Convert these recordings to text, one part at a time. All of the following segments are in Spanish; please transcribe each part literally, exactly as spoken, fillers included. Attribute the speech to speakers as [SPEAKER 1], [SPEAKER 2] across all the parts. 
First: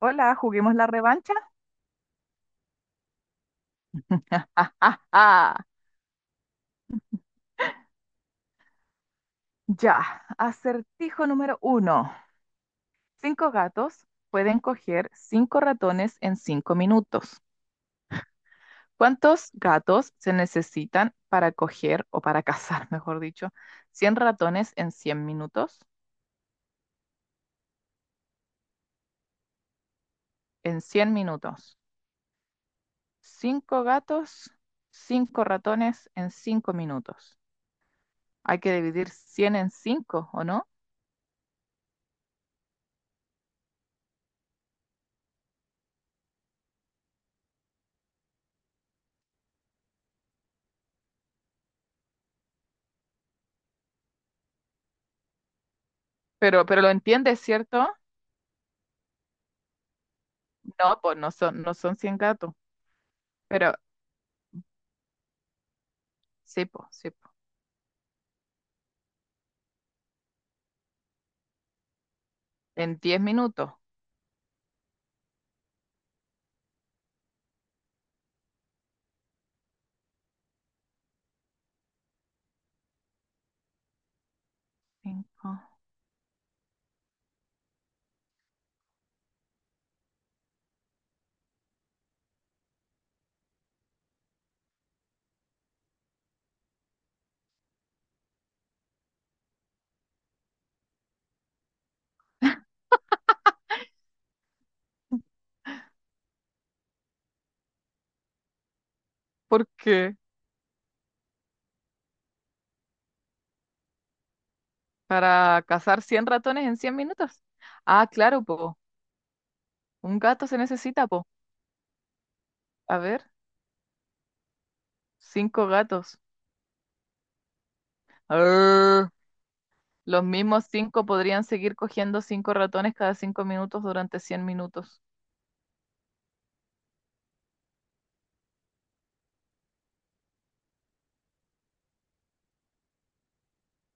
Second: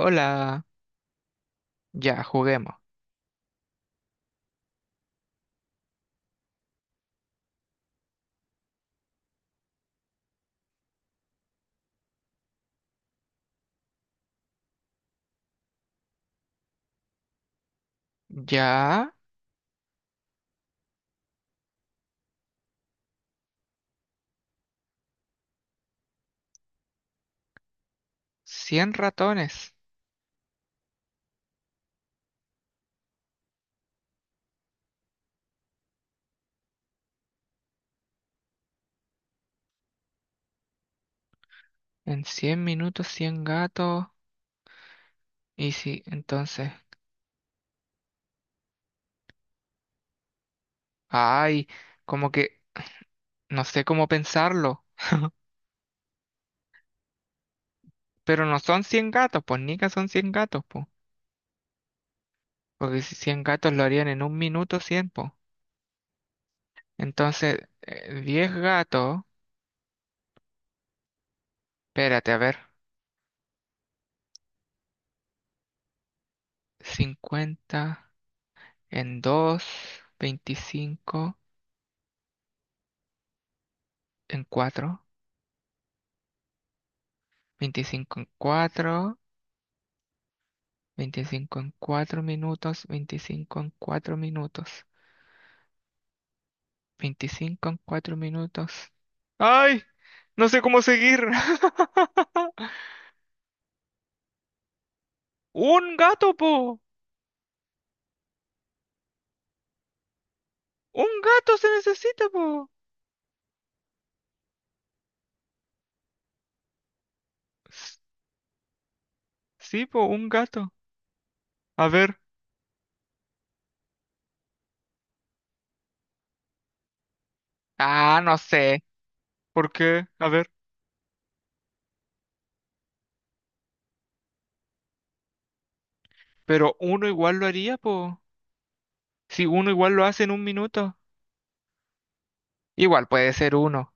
[SPEAKER 1] Hola, juguemos la revancha.
[SPEAKER 2] ya juguemos.
[SPEAKER 1] Ya, acertijo número uno. Cinco gatos pueden coger cinco ratones en cinco minutos.
[SPEAKER 2] Ya,
[SPEAKER 1] ¿Cuántos gatos se necesitan para coger o para cazar, mejor dicho, cien ratones en cien minutos?
[SPEAKER 2] cien ratones.
[SPEAKER 1] En cien minutos. Cinco gatos, cinco ratones en cinco minutos. Hay que dividir cien en cinco, ¿o no?
[SPEAKER 2] En cien minutos, cien gatos. Y sí, entonces. Ay, como que no sé cómo pensarlo.
[SPEAKER 1] Pero, pero lo entiendes, ¿cierto?
[SPEAKER 2] Pero no son cien gatos, pues Nica son cien gatos, pues.
[SPEAKER 1] No, pues no son, no son cien gatos.
[SPEAKER 2] Porque si cien gatos
[SPEAKER 1] Pero
[SPEAKER 2] lo harían en un minuto cien, pues.
[SPEAKER 1] sí, po, sí, po.
[SPEAKER 2] Entonces, eh, diez gatos. Espérate, a ver.
[SPEAKER 1] En diez minutos.
[SPEAKER 2] Cincuenta en dos, veinticinco en cuatro,
[SPEAKER 1] Cinco.
[SPEAKER 2] veinticinco en cuatro. Veinticinco en cuatro minutos, veinticinco en cuatro minutos, veinticinco en cuatro minutos. ¡Ay! No sé cómo seguir. ¡Un gato, po!
[SPEAKER 1] ¿Por qué?
[SPEAKER 2] ¡Un gato se necesita, po!
[SPEAKER 1] ¿Para cazar cien ratones en cien minutos?
[SPEAKER 2] S-
[SPEAKER 1] Ah, claro, po.
[SPEAKER 2] Sí, po,
[SPEAKER 1] Un
[SPEAKER 2] un
[SPEAKER 1] gato se
[SPEAKER 2] gato.
[SPEAKER 1] necesita, po.
[SPEAKER 2] A ver.
[SPEAKER 1] A ver, cinco gatos.
[SPEAKER 2] Ah, no sé.
[SPEAKER 1] Arr.
[SPEAKER 2] ¿Por qué?
[SPEAKER 1] Los
[SPEAKER 2] A ver.
[SPEAKER 1] mismos cinco podrían seguir cogiendo cinco ratones cada cinco minutos durante cien minutos.
[SPEAKER 2] Pero uno igual lo haría, po. Si uno igual lo hace en un minuto. Igual puede ser uno.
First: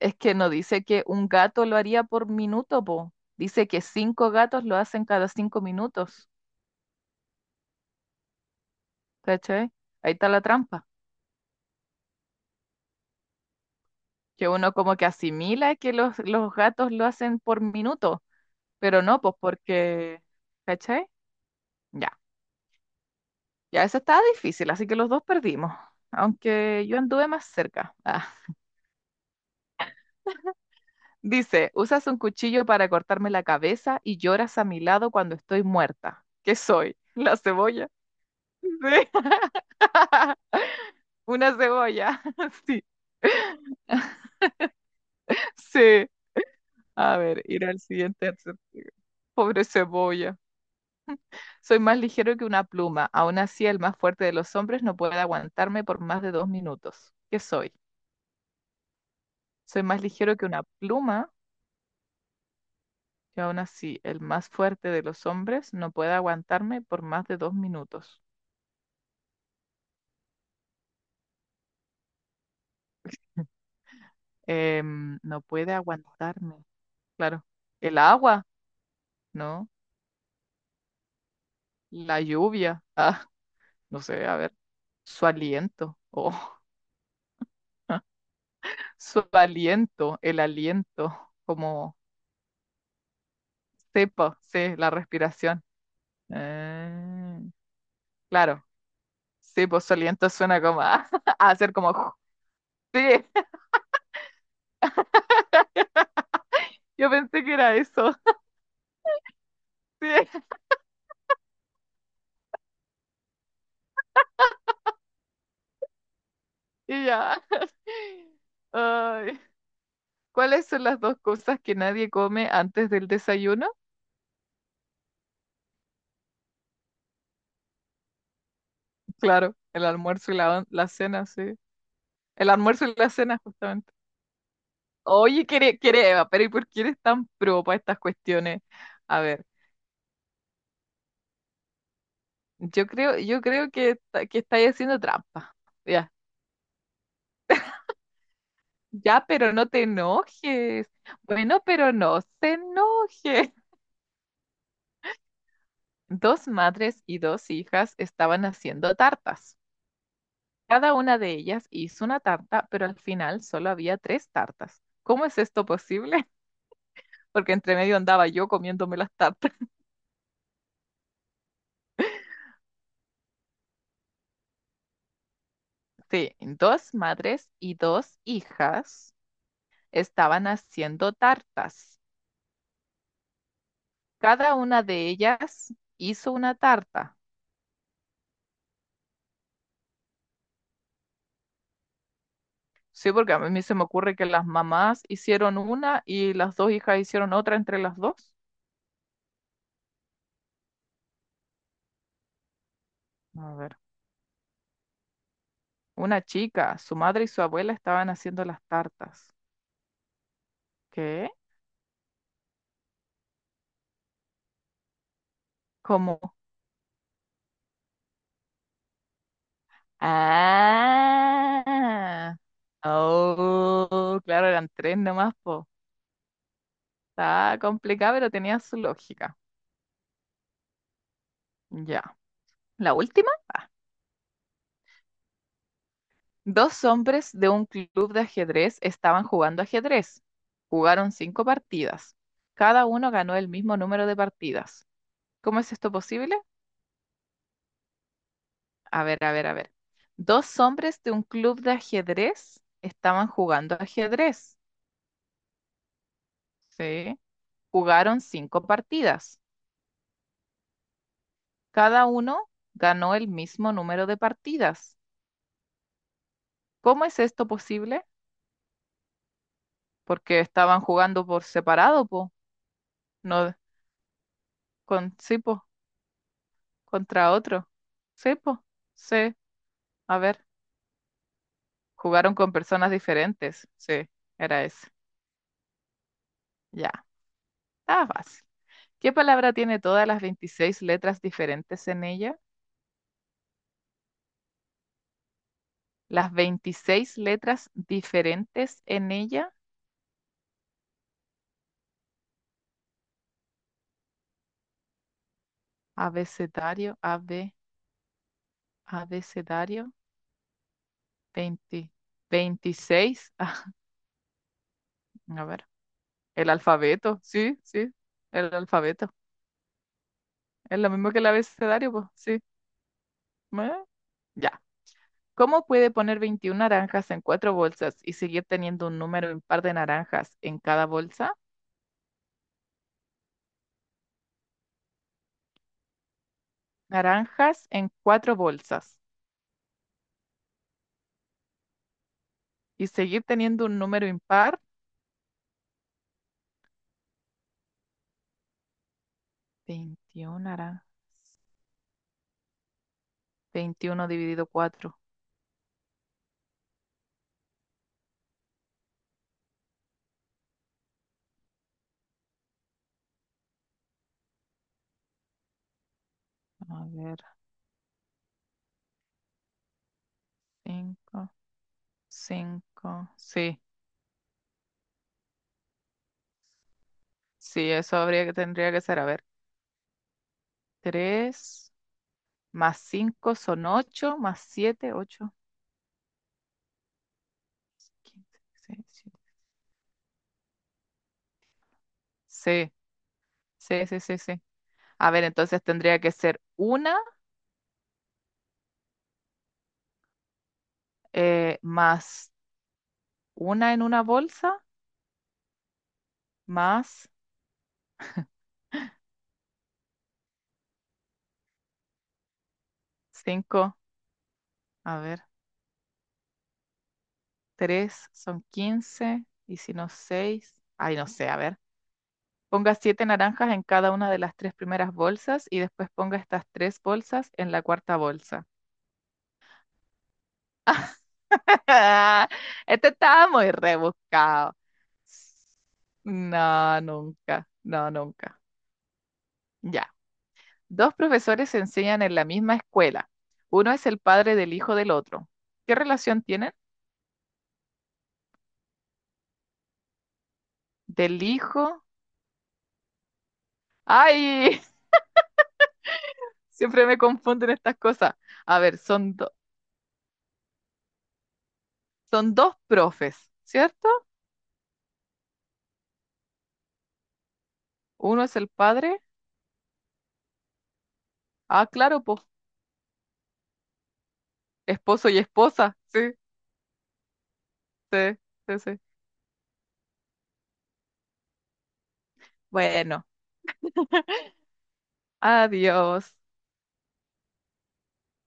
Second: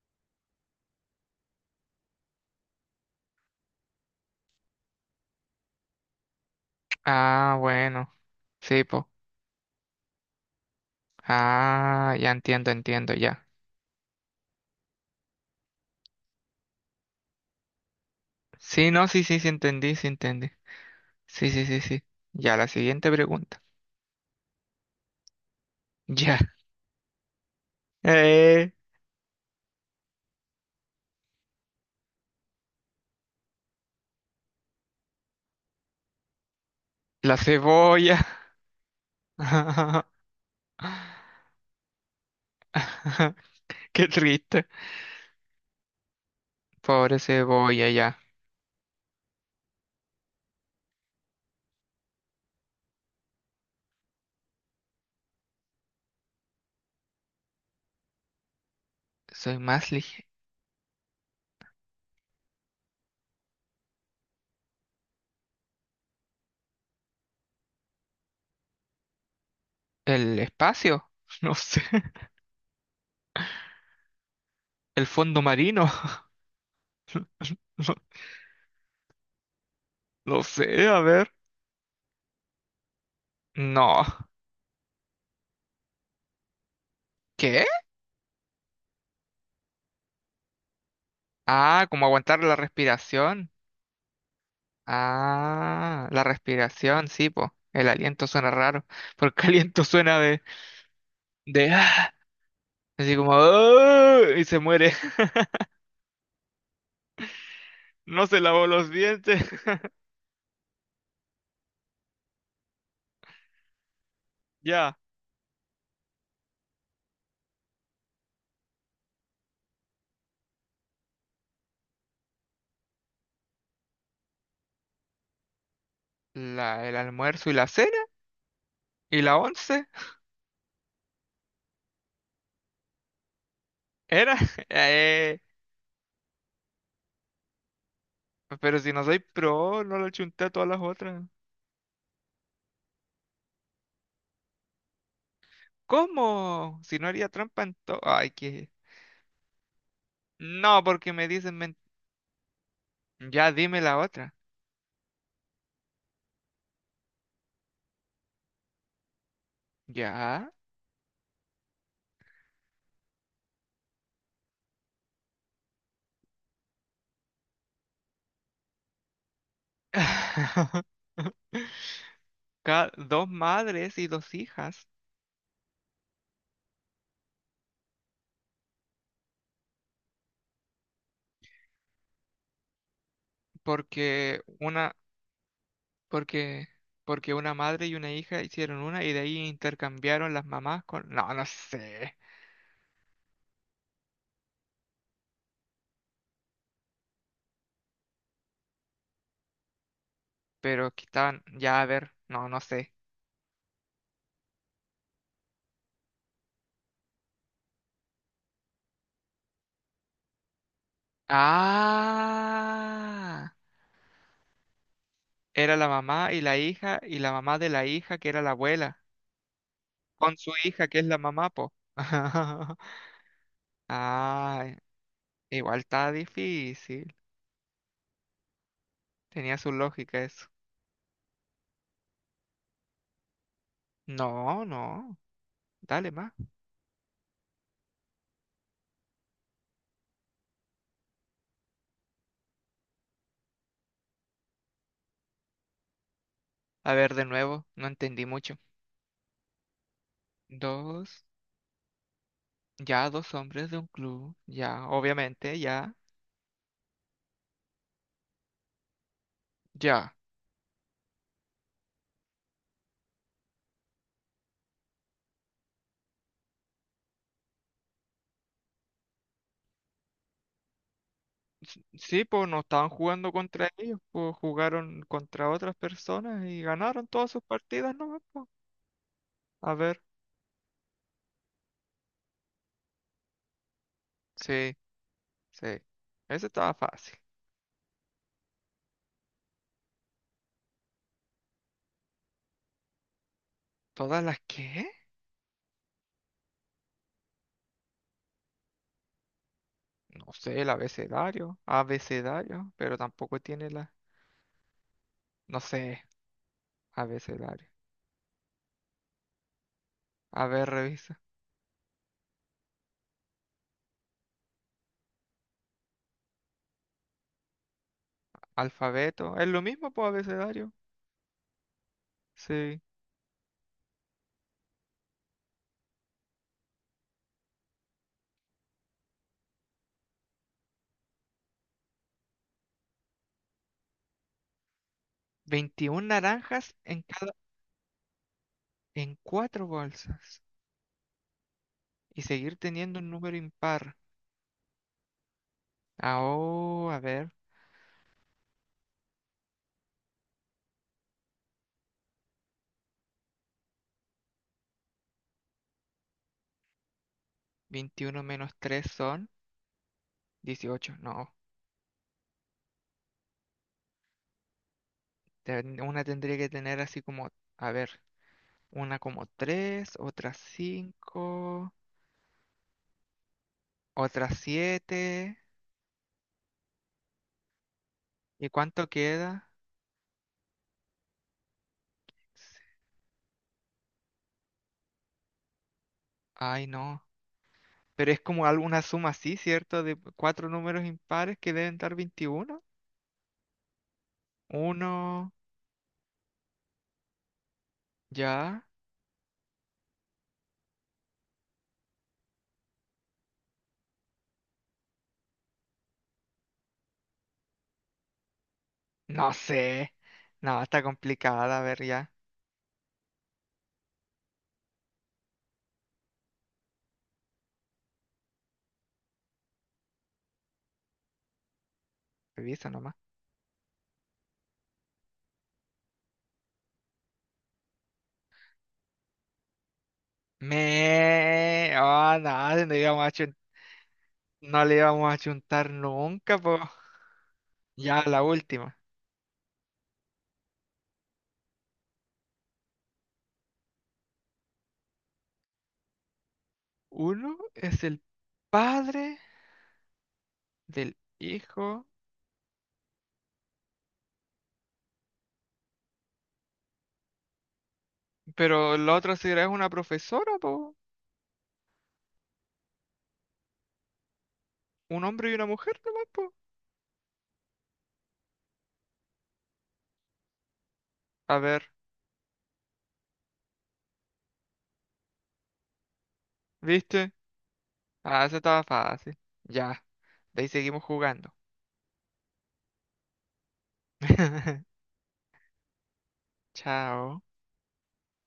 [SPEAKER 1] Es que no dice que un gato lo haría por minuto, po. Dice que cinco gatos lo hacen cada cinco minutos.
[SPEAKER 2] Ah, bueno. Sí, po.
[SPEAKER 1] ¿Cachai? Ahí está la trampa.
[SPEAKER 2] Ah, ya entiendo, entiendo, ya.
[SPEAKER 1] Que uno como que asimila que los, los gatos lo hacen por minuto,
[SPEAKER 2] Sí,
[SPEAKER 1] pero
[SPEAKER 2] no,
[SPEAKER 1] no,
[SPEAKER 2] sí,
[SPEAKER 1] pues
[SPEAKER 2] sí, sí, entendí, sí,
[SPEAKER 1] porque,
[SPEAKER 2] entendí.
[SPEAKER 1] ¿cachai?
[SPEAKER 2] Sí, sí, sí, sí.
[SPEAKER 1] Ya,
[SPEAKER 2] Ya, la siguiente pregunta.
[SPEAKER 1] ya eso estaba difícil, así que los dos perdimos,
[SPEAKER 2] Ya.
[SPEAKER 1] aunque yo anduve más cerca. Ah.
[SPEAKER 2] Eh,
[SPEAKER 1] Dice, usas un cuchillo para cortarme la cabeza y lloras a mi lado cuando estoy muerta. ¿Qué soy?
[SPEAKER 2] la
[SPEAKER 1] ¿La cebolla?
[SPEAKER 2] cebolla.
[SPEAKER 1] Sí, una cebolla. Sí,
[SPEAKER 2] Qué triste.
[SPEAKER 1] sí. A
[SPEAKER 2] Pobre
[SPEAKER 1] ver, ir al
[SPEAKER 2] cebolla, ya.
[SPEAKER 1] siguiente. Pobre cebolla. Soy más ligero que una pluma. Aún así, el más fuerte de los hombres no puede aguantarme por más de dos minutos. ¿Qué soy?
[SPEAKER 2] Soy
[SPEAKER 1] Soy
[SPEAKER 2] más
[SPEAKER 1] más
[SPEAKER 2] lige-
[SPEAKER 1] ligero que una pluma y aún así, el más fuerte de los hombres no puede aguantarme por más de dos minutos.
[SPEAKER 2] ¿El espacio? No sé. ¿El
[SPEAKER 1] Em, no
[SPEAKER 2] fondo
[SPEAKER 1] puede
[SPEAKER 2] marino?
[SPEAKER 1] aguantarme. Claro.
[SPEAKER 2] No,
[SPEAKER 1] El agua, ¿no?
[SPEAKER 2] no sé, a ver.
[SPEAKER 1] La lluvia. Ah, no
[SPEAKER 2] No.
[SPEAKER 1] sé, a ver. Su aliento. Oh,
[SPEAKER 2] ¿Qué?
[SPEAKER 1] su aliento, el aliento,
[SPEAKER 2] Ah,
[SPEAKER 1] como
[SPEAKER 2] como aguantar la respiración.
[SPEAKER 1] cepa, sí, la respiración.
[SPEAKER 2] Ah, la respiración, sí,
[SPEAKER 1] Eh,
[SPEAKER 2] po. El aliento suena
[SPEAKER 1] claro.
[SPEAKER 2] raro, porque
[SPEAKER 1] Sí,
[SPEAKER 2] aliento
[SPEAKER 1] pues
[SPEAKER 2] suena
[SPEAKER 1] soliento
[SPEAKER 2] de,
[SPEAKER 1] suena como a, a
[SPEAKER 2] de
[SPEAKER 1] hacer como.
[SPEAKER 2] ah. Así
[SPEAKER 1] Sí,
[SPEAKER 2] como, "Ah", y se muere.
[SPEAKER 1] yo pensé que era eso.
[SPEAKER 2] No se lavó los dientes.
[SPEAKER 1] Sí,
[SPEAKER 2] Ya,
[SPEAKER 1] y ya. ¡Ay! ¿Cuáles son las dos cosas que nadie come antes del desayuno?
[SPEAKER 2] la, el almuerzo y la cena. Y la
[SPEAKER 1] Claro, el
[SPEAKER 2] once.
[SPEAKER 1] almuerzo y la, la cena, sí. El almuerzo y la cena, justamente.
[SPEAKER 2] Era. eh,
[SPEAKER 1] Oye, quiere, quiere Eva, pero ¿y por qué eres tan pro para estas cuestiones?
[SPEAKER 2] pero si no soy
[SPEAKER 1] A ver,
[SPEAKER 2] pro, no lo chunté a todas las otras.
[SPEAKER 1] yo creo, yo creo que, esta- que estáis haciendo trampa. Ya,
[SPEAKER 2] ¿Cómo? Si no haría trampa en todo. Ay, que.
[SPEAKER 1] ya, pero no te
[SPEAKER 2] No,
[SPEAKER 1] enojes.
[SPEAKER 2] porque me dicen.
[SPEAKER 1] Bueno,
[SPEAKER 2] men-
[SPEAKER 1] pero no se
[SPEAKER 2] Ya
[SPEAKER 1] enoje.
[SPEAKER 2] dime la otra.
[SPEAKER 1] Dos madres y dos hijas estaban haciendo tartas.
[SPEAKER 2] Ya.
[SPEAKER 1] Cada una de ellas hizo una tarta, pero al final solo había tres tartas. ¿Cómo es esto posible? Porque entre medio andaba yo comiéndome las tartas.
[SPEAKER 2] Ca- dos madres y dos hijas.
[SPEAKER 1] Sí, dos madres y dos hijas estaban haciendo tartas.
[SPEAKER 2] Porque
[SPEAKER 1] Cada una
[SPEAKER 2] una.
[SPEAKER 1] de ellas hizo una
[SPEAKER 2] Porque,
[SPEAKER 1] tarta.
[SPEAKER 2] porque una madre y una hija hicieron una y de ahí intercambiaron las mamás con… No, no sé.
[SPEAKER 1] Sí, porque a mí se me ocurre que las mamás hicieron una y las dos hijas hicieron otra entre las dos.
[SPEAKER 2] Pero que estaban… Ya, a ver. No, no sé.
[SPEAKER 1] A ver. Una chica, su madre y su abuela estaban haciendo las tartas. ¿Qué?
[SPEAKER 2] Ah. Era la
[SPEAKER 1] ¿Cómo?
[SPEAKER 2] mamá y la hija y la mamá de la hija que era la abuela. Con su hija que es la mamá, po.
[SPEAKER 1] Ah, oh, claro, eran
[SPEAKER 2] Ah,
[SPEAKER 1] tres nomás, po.
[SPEAKER 2] igual está difícil.
[SPEAKER 1] Está complicado, pero tenía su lógica.
[SPEAKER 2] Tenía su lógica eso.
[SPEAKER 1] Ya. La última.
[SPEAKER 2] No, no. Dale más.
[SPEAKER 1] Dos hombres de un club de ajedrez estaban jugando ajedrez. Jugaron cinco partidas. Cada uno ganó el mismo número de partidas. ¿Cómo es esto posible?
[SPEAKER 2] A ver, de nuevo. No entendí mucho.
[SPEAKER 1] A ver, a ver, a ver. Dos hombres de un
[SPEAKER 2] Dos.
[SPEAKER 1] club de ajedrez
[SPEAKER 2] Ya,
[SPEAKER 1] estaban
[SPEAKER 2] dos hombres
[SPEAKER 1] jugando
[SPEAKER 2] de un club,
[SPEAKER 1] ajedrez.
[SPEAKER 2] ya, obviamente, ya,
[SPEAKER 1] Sí. Jugaron cinco partidas.
[SPEAKER 2] ya.
[SPEAKER 1] Cada uno ganó el mismo número de partidas. ¿Cómo es esto posible? Porque estaban jugando por
[SPEAKER 2] S-
[SPEAKER 1] separado,
[SPEAKER 2] Sí,
[SPEAKER 1] po.
[SPEAKER 2] pues no estaban jugando
[SPEAKER 1] No,
[SPEAKER 2] contra ellos, pues jugaron
[SPEAKER 1] con, sí,
[SPEAKER 2] contra
[SPEAKER 1] po,
[SPEAKER 2] otras personas y ganaron todas
[SPEAKER 1] contra
[SPEAKER 2] sus
[SPEAKER 1] otro.
[SPEAKER 2] partidas, ¿no?
[SPEAKER 1] Sí, po. Sí.
[SPEAKER 2] A ver,
[SPEAKER 1] A ver. Jugaron con personas diferentes. Sí, era
[SPEAKER 2] sí,
[SPEAKER 1] ese.
[SPEAKER 2] sí. Ese estaba
[SPEAKER 1] Ya.
[SPEAKER 2] fácil.
[SPEAKER 1] Estaba fácil. ¿Qué palabra tiene todas las veintiséis letras diferentes en ella?
[SPEAKER 2] ¿Todas las qué?
[SPEAKER 1] Las veintiséis letras diferentes en ella,
[SPEAKER 2] No sé, el abecedario, abecedario, pero tampoco tiene la, no sé,
[SPEAKER 1] abecedario, A B,
[SPEAKER 2] abecedario.
[SPEAKER 1] abecedario,
[SPEAKER 2] A ver, revisa.
[SPEAKER 1] veinte veintiséis ah, a ver, el alfabeto, sí, sí, el alfabeto,
[SPEAKER 2] Alfabeto, es lo mismo, pues abecedario.
[SPEAKER 1] es lo mismo que el abecedario, pues, sí,
[SPEAKER 2] Sí.
[SPEAKER 1] eh, ya. ¿Cómo puede poner veintiuna naranjas en cuatro bolsas y seguir teniendo un número impar de naranjas en cada bolsa?
[SPEAKER 2] veintiún naranjas en cada,
[SPEAKER 1] Naranjas en cuatro bolsas
[SPEAKER 2] en cuatro bolsas. Y seguir
[SPEAKER 1] y
[SPEAKER 2] teniendo un
[SPEAKER 1] seguir
[SPEAKER 2] número
[SPEAKER 1] teniendo un
[SPEAKER 2] impar.
[SPEAKER 1] número impar,
[SPEAKER 2] Ah, oh, a ver,
[SPEAKER 1] veintiuna naranjas. Veintiuno dividido cuatro.
[SPEAKER 2] veintiuno menos tres son dieciocho. No, ten- una tendría que tener
[SPEAKER 1] A
[SPEAKER 2] así
[SPEAKER 1] ver,
[SPEAKER 2] como, a ver, una como tres, otra
[SPEAKER 1] cinco,
[SPEAKER 2] cinco,
[SPEAKER 1] cinco, sí,
[SPEAKER 2] otra siete.
[SPEAKER 1] sí, eso habría que,
[SPEAKER 2] ¿Y
[SPEAKER 1] tendría que
[SPEAKER 2] cuánto
[SPEAKER 1] ser, a ver,
[SPEAKER 2] queda?
[SPEAKER 1] tres
[SPEAKER 2] S-
[SPEAKER 1] más cinco son ocho, más siete, ocho,
[SPEAKER 2] Ay, no. Pero es
[SPEAKER 1] quince,
[SPEAKER 2] como alguna
[SPEAKER 1] seis,
[SPEAKER 2] suma
[SPEAKER 1] siete.
[SPEAKER 2] así, ¿cierto? De cuatro números impares que deben dar veintiuno.
[SPEAKER 1] Sí, sí, sí, sí, sí. A ver,
[SPEAKER 2] Uno,
[SPEAKER 1] entonces tendría que ser una
[SPEAKER 2] ya.
[SPEAKER 1] eh, más una en una bolsa, más
[SPEAKER 2] No sé. No, está complicada. A ver, ya.
[SPEAKER 1] cinco, a ver, tres son quince, y si no seis, ay, no sé, a ver.
[SPEAKER 2] Revisa
[SPEAKER 1] Ponga
[SPEAKER 2] nomás.
[SPEAKER 1] siete naranjas en cada una de las tres primeras bolsas y después ponga estas tres bolsas en la cuarta bolsa.
[SPEAKER 2] Me, ah, nada, no
[SPEAKER 1] Este
[SPEAKER 2] íbamos a
[SPEAKER 1] estaba
[SPEAKER 2] chun-
[SPEAKER 1] muy rebuscado.
[SPEAKER 2] no le íbamos a chuntar nunca, po.
[SPEAKER 1] No, nunca, no,
[SPEAKER 2] Ya la
[SPEAKER 1] nunca.
[SPEAKER 2] última.
[SPEAKER 1] Ya. Dos profesores se enseñan en la misma escuela. Uno es el padre del hijo del otro. ¿Qué relación tienen?
[SPEAKER 2] Uno es el padre del
[SPEAKER 1] Del hijo.
[SPEAKER 2] hijo,
[SPEAKER 1] ¡Ay! Siempre me confunden estas cosas. A
[SPEAKER 2] pero
[SPEAKER 1] ver,
[SPEAKER 2] la otra
[SPEAKER 1] son, do-
[SPEAKER 2] será es una profesora, po.
[SPEAKER 1] son dos profes, ¿cierto?
[SPEAKER 2] Un hombre y una mujer nomás, po.
[SPEAKER 1] Uno es el padre.
[SPEAKER 2] A ver,
[SPEAKER 1] Ah, claro, pues esposo y esposa. Sí,
[SPEAKER 2] ¿viste?
[SPEAKER 1] sí,
[SPEAKER 2] Ah, eso
[SPEAKER 1] sí,
[SPEAKER 2] estaba
[SPEAKER 1] sí.
[SPEAKER 2] fácil. Ya. De ahí seguimos jugando.
[SPEAKER 1] Bueno, adiós.
[SPEAKER 2] Chao.